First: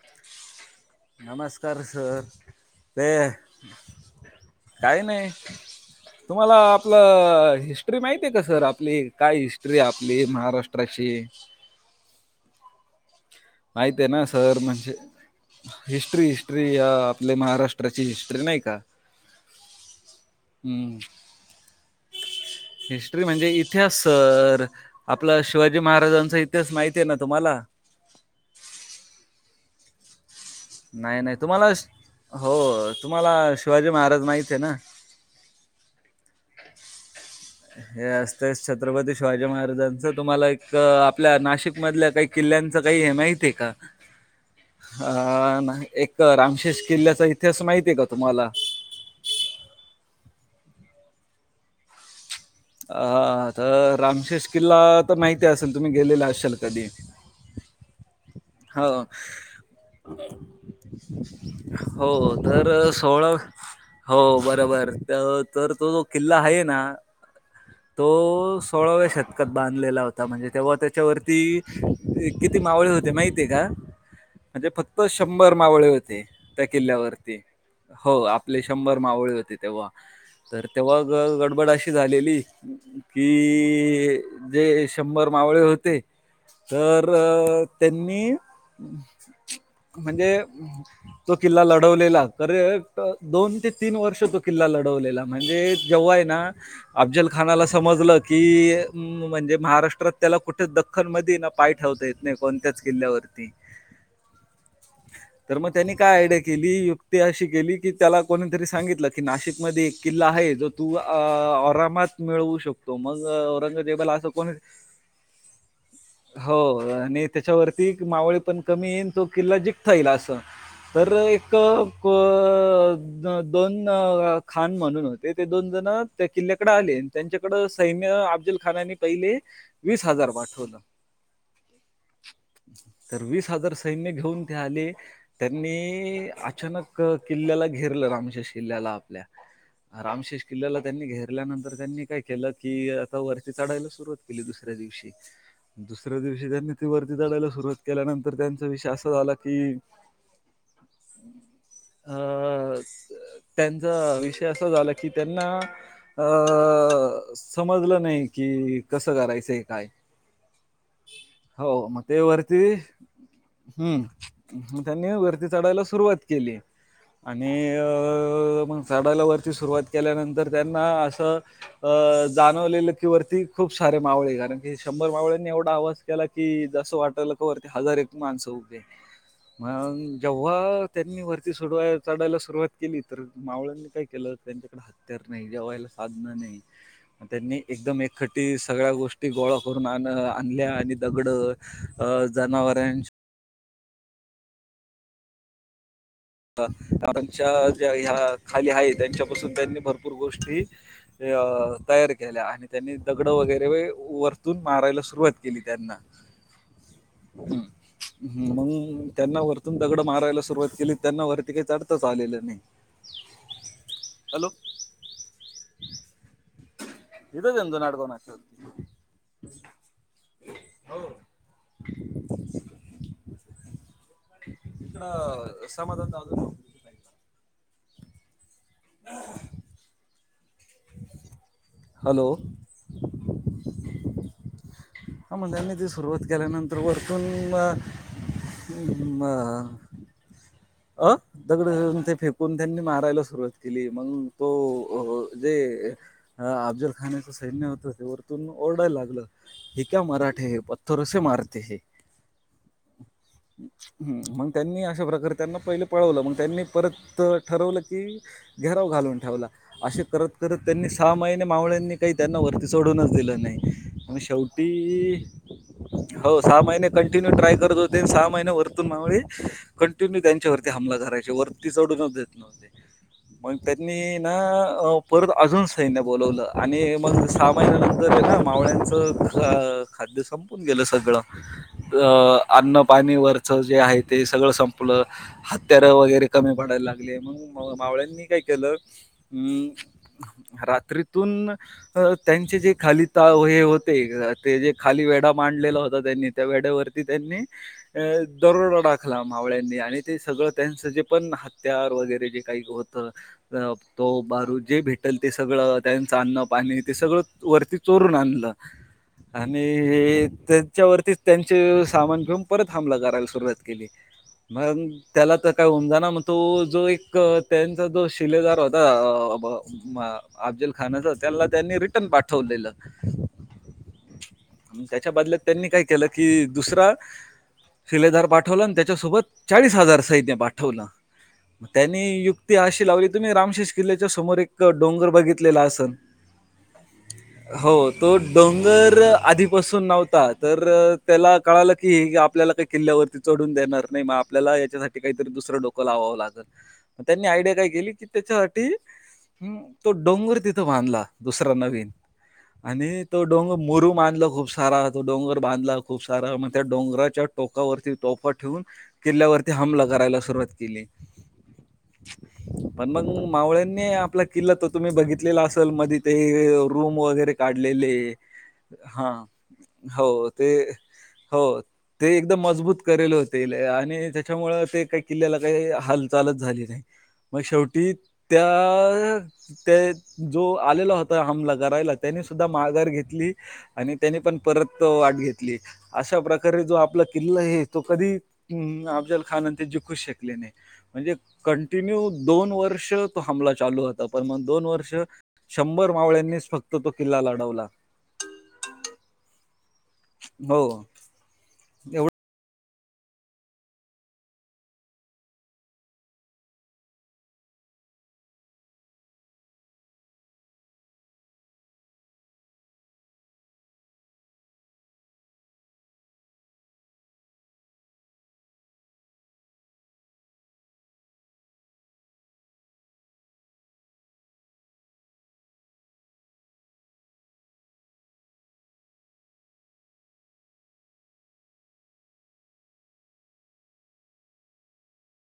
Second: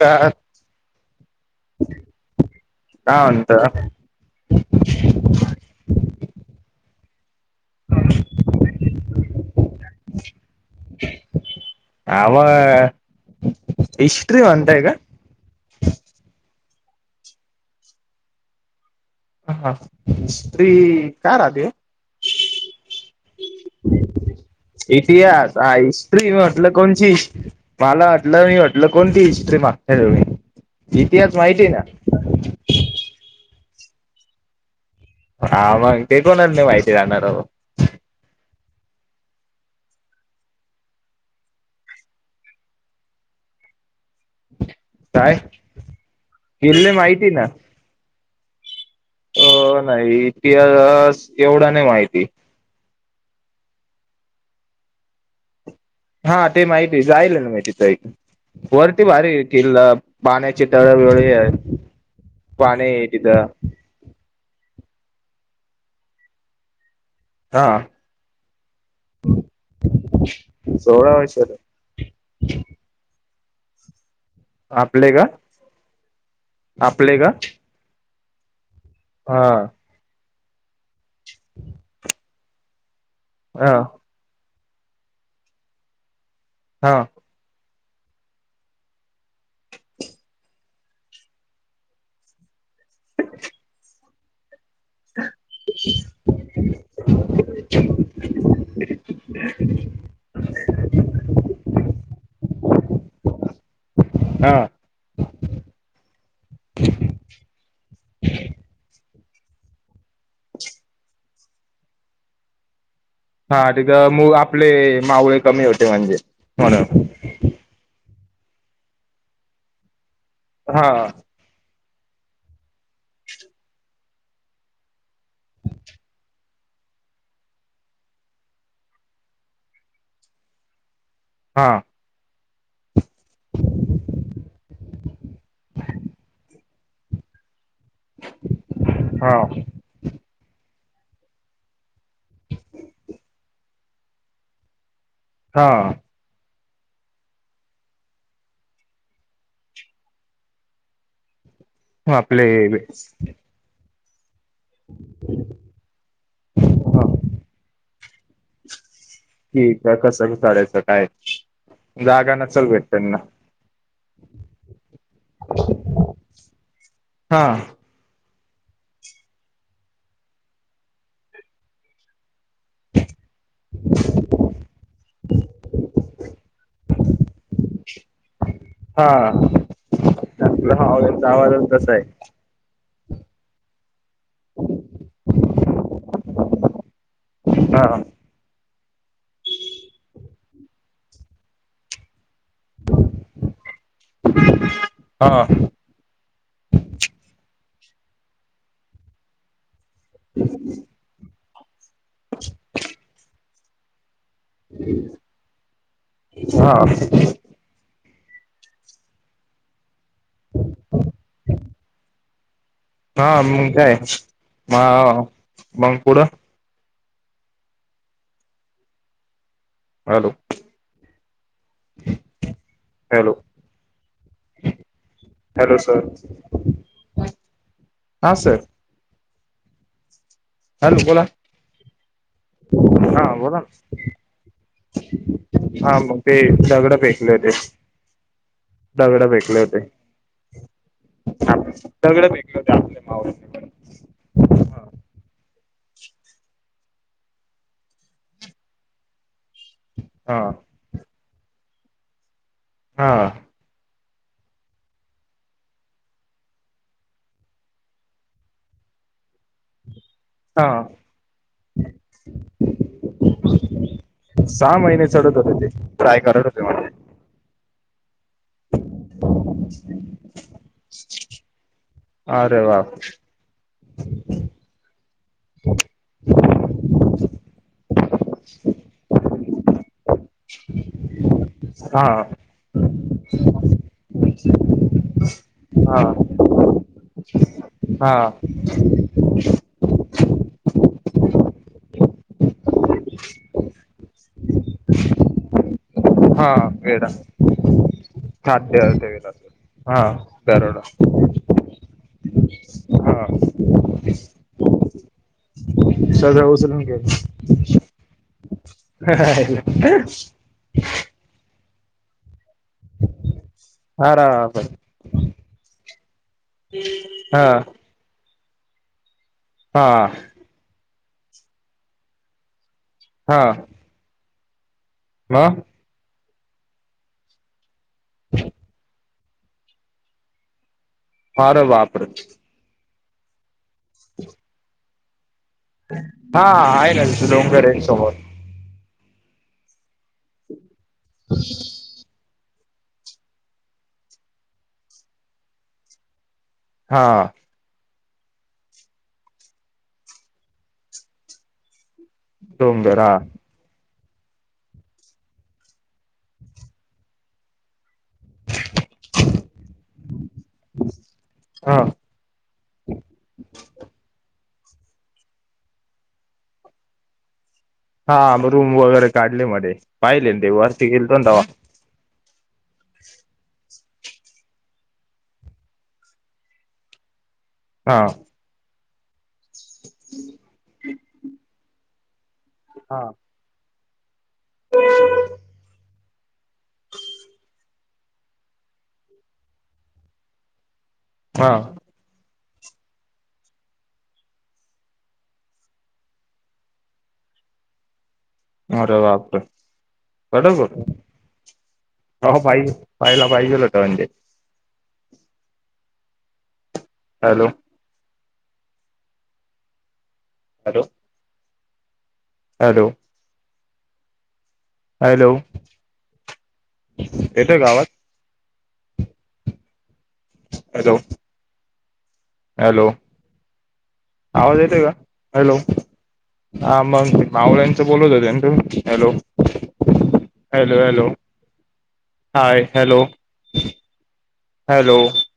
का नमस्कार सर ते काय म्हणत काही नाही तुम्हाला आपलं हिस्ट्री माहिती आहे का सर आपली काय हिस्ट्री आपली महाराष्ट्राची आवा आऐते ना सर म्हज हिस्ट्री हिस्ट्री या आपल्या महाराष्ट्राची हिस्ट्री नाही का ह हा स्त्री हम्म. काय रा [unintelligible] हिस्ट्री म्हणजे इतिहास सर आपला इतिहास हा शिवाजी हिस्ट्री मी महाराजांचा म्हटलं इतिहास माहिती आहे कोणची ना तुम्हाला मला वाटलं मी वाटलं कोणती हिस्ट्री मागच्या जवी नाही नाही तुम्हाला हो तुम्हाला शिवाजी महाराज माहित आहे ना हा मग ते कोणा नाही माहिती राहणार हे असतेच छत्रपती शिवाजी महाराजांचं तुम्हाला एक आपल्या नाशिक मधल्या काही किल्ल्यांचं काही हे माहित आहे का काय हा ना एक रामशेष किल्ले किल्ल्याचा माहिती ना इतिहास माहिती आहे का तुम्हाला अ नाही इतिहास एवढा नाही माहिती अ तर रामशेष किल्ला तर माहिती असेल तुम्ही गेलेला असाल कधी जायलं ना मा तिथं इथ हो पाण्याचे तळ वळे आहे हो तर पाणी आहे सोळा तिथं हो बरोबर तर तो जो किल्ला आहे ना हा तो सोळाव्या शतकात बांधलेला होता म्हणजे तेव्हा सोळा त्याच्यावरती वर्ष किती मावळे होते माहितीय का म्हणजे फक्त आपले का शंभर मावळे होते त्या आपले का किल्ल्यावरती हो आपले शंभर मावळे हा होते तेव्हा तर तेव्हा गडबड अशी झालेली हा कि जे शंभर मावळे होते हा तर मी म्हणजे तो किल्ला लढवलेला खरं दोन ते तीन वर्ष तो किल्ला लढवलेला म्हणजे जेव्हा आहे ना अफजल खानाला समजलं की म्हणजे महाराष्ट्रात त्याला कुठे खण मध्ये ना पाय ठेवता येत नाही कोणत्याच किल्ल्यावरती हा [inaudible] तर मग त्यांनी काय आयडिया केली युक्ती अशी केली की त्याला कोणीतरी सांगितलं की नाशिकमध्ये एक किल्ला आहे जो तू आरामात मिळवू शकतो तोमग हा तिथे मग आपले मावळे कमी होते म्हणजे हो म्हणून आणि त्याच्यावरती मावळे पण कमी येईन तो किल्ला जिकता येईल असं हा तर एक प दोन खान म्हणून होते ते दोन जण त्या किल्ल्याकडे आले त्यांच्याकड सैन्य अफ्जल खानानी पहिले वीस हजार पाठवलं हां तर वीस हजार सैन्य घेऊन ते आले त्यांनी अचानक किल्ल्याला घेरलं रामशेष किल्ल्याला हा आपल्या रामशेष किल्ल्याला त्यांनी घेरल्यानंतर त्यांनी काय केलं की आता वरती चढायला सुरु हो दुसऱ्या दिवशी हा दुसऱ्या दिवशी त्यां वरती चढायला सुरुवात केल्यानंतर त्यांचा विषय असा झाला की हो अ आपले त्यांचा विषय असं झाला की त्यांना अ समजलं नाही की कसं करायचं कि त्या कस काढायचं काय हो मतेे जागा वरती नसल भेट त्यांना हम् त्यांनी वरती चढायला सुरुवात केली हा आणि ह चढाल्या व सुरुवात केल्यानंतर त्यांना असं जाणवले की वरती खूप सारे मावळे कारण की शंभर मावळंनी एवढा आवाज केला की जसं वाटलं वरती हजार एक माणसं उभी आहेत हा म्हण आपलं जेव्हा त्यांनी हचा वरती आवाजच तसा सोडवाय आहे चढायला सुरुवात केली तर मावळांनी काय केलं त्यांच्याकडे हत्यार नाही जेवायला साधनं नाही त्यांनी हा एकदम एकट्ठे सगळ्या गोष्टी गोळा करून आण आणल्या आणि दगडं अ जनावरां हा कारणच्या ज्या ह्या खाली आहे त्यांच्यापासून त्यांनी भरपूर पूर गोष्टी तयार केल्या आणि त्यांनी दगडं वगैरे व तून मारायला सुरुवात केली त्यांना हा मंग त्यांना वर तीतून दगड मारायला सुरुवात केली त्यांना वरती काय चढतांच आलेलं नाही. हा मंग काय हॅलो मा मंग पुढ [inaudible] हॅलो हॅलो तिकडं हॅलो सर समाधान चालवत [unintelligible] तुझी बाईक हा सर हॅलो बोला हॅलो हा बोला ना ह म्हणज त्यांनी ती हा मग सुरुवात ते केल्यानंतर दगड वरतून फेकले होते म दगड म फेकले होते अ दगडून ते दगड फेकून फेकले होते त्यांनी आपल्या मारायला मावशी सुरुवात पण केली मंग तो अ अ जे अफजल खानाचं सैन्य होतं ते वरतून म ओरडायला लागलं. हे क्या हा मराठे पत्थरोसे मारते हे. हा. हम् मंग त्यांनी अशा प्रकारे त्यांना पहिले पळवलं मंग त्यांनी परत ठरवलं की, घेराव घालून ठेवला असे करत तर हा त्यांनी सहा महिने मावळ्यांनी काही त्यांना वरती सोडूनच दिलं नाही. मग सहा महिने शेवटी चढत होते ते ट्राय हो करत सहा होते महिने म्हणजे कंटिन्यू ट्राय करत होते सहा महिने वरतून मावले कं कंटीन्यू त्यांच्यावरती हमला करायचे वरती चडूनच देत अरे नव्हते. वा मग त्यांनी ना परत अजून सैन्य बोलावलं आणि मंग सहा महिन्यानंतर हे ना मावळ्यांचं ख खाद्य संपून गेलं सगळं हा अ अन्न पाणी वरच जे आहे ते सगळं संप आपलं हत्यारं हा वगैरे कमी पडायला लागले मग हा मावळ्यांनी काय केलं. हूं रात्रीतून अ त्यांचे जे खाली ता हे होते ते जे खाली वेढा मांडलेला होत ता त्यांनी त्या हा वेड्यावरती वेडा त्यांनी अ दरोडा खाद्य ते टाकला वेडा मावळ्यांनी आणि हा ते सगळं दरोडा त्यांच जे पण हत्यार वगैरे जे काही होत हा तो बारू जे भेटेल ते सगळं त्याचं अन्न सगळं उचलून पाणी ते गेले सगळं वरती चो रून आणलं आणि त्याच्यावरतीचं त्यांचे सामान घेऊन परत हमला करायला सुरुवात केली. अराबापरे मंग त्याला त काय उमजना म तो जो एक हा त्यांचा दोष शिलेदार होता अ अ ब हा अ अफजल खानाचा त्याला त्यांनी रिटर्न पाठवलेलं हा. आणि त्याच्या बदल्यात मग त्यांनी काय केलं कि दुसरा शिलेदार पाठवला आणि त्याच्यासोबत चाळीस हजार सैन्य पाठवलं अरे म त्यांनी बापरे युक्त ती अशी लावली तुम्ही रामशेष किल्ल्याच्या समोर एक डोंगर बघित तलेला आसन हा आहे ना तिथे डोंगर हो आहे समोर तो डोंगर आधीपासून नव्हता तर त्याला कळालं की आपल्याला काही किल्ल्यावरती चढून देणार नाही म आपल्याला याच्यासाठी काहीतरी दुसरं डोकं लावावं लागल. म त्यांनी हा आयडिया काय केली की त्याच्यासाठी हं तो डोंगर तिथं बांधला दुसरा नवीन डोंगर आणि हा तो डोंग मुरूम आनल खूप सारा तो डोंगर बांधला खूप सारा मग त्या डोंगराच्या टोकावरती तोफा ठेव किल्ल्यावरती हमला करायला सुरुवात केली. हा पण मग मावळ्यांनी आपला किल्ला तो तुम्ही बघितलेला असेल मधी ते रूम वगैरे काढलेले हा म रूम वगैरे हा. काढले मध्ये पाहिले न ते वरती गेलतो ना हो तवा. ते एकदम मजबूत करेल होत ते लय आणि त्याच्यामुळ ते काही किल्ल्याला काय हालचालच झाली नाय म शेवटी हा त्या ते जो आलेला होता हमला करायला त्यांनी सुद्धा माघार हा घेतली आणि त्याने पण परत तो वाट घेतली अशा प्रकारे जो आपला किल्ल आहे तो कधी हम्म अफजल खान आणि ते जिकूचं शकले नाही म्हणजे हा कंटिन्यू दोन वर्ष त हमला चालूता पर म दोन वर्ष शंभर मावळ्यांनीच फक्त तो किल्ला लढवला. अरे बाप रे [inaudible] हो हो पाहिजे पाहायला पाहिजेल होत म्हणजे हॅलो. हॅलो. हॅलो. हॅलो. येतंय आवाज? हॅलो. हॅलो. आवाज येते का? हॅलो. हा म मावळ्यांच बोलत होत तू? Hello. Hello. Hello. Hi hello hello.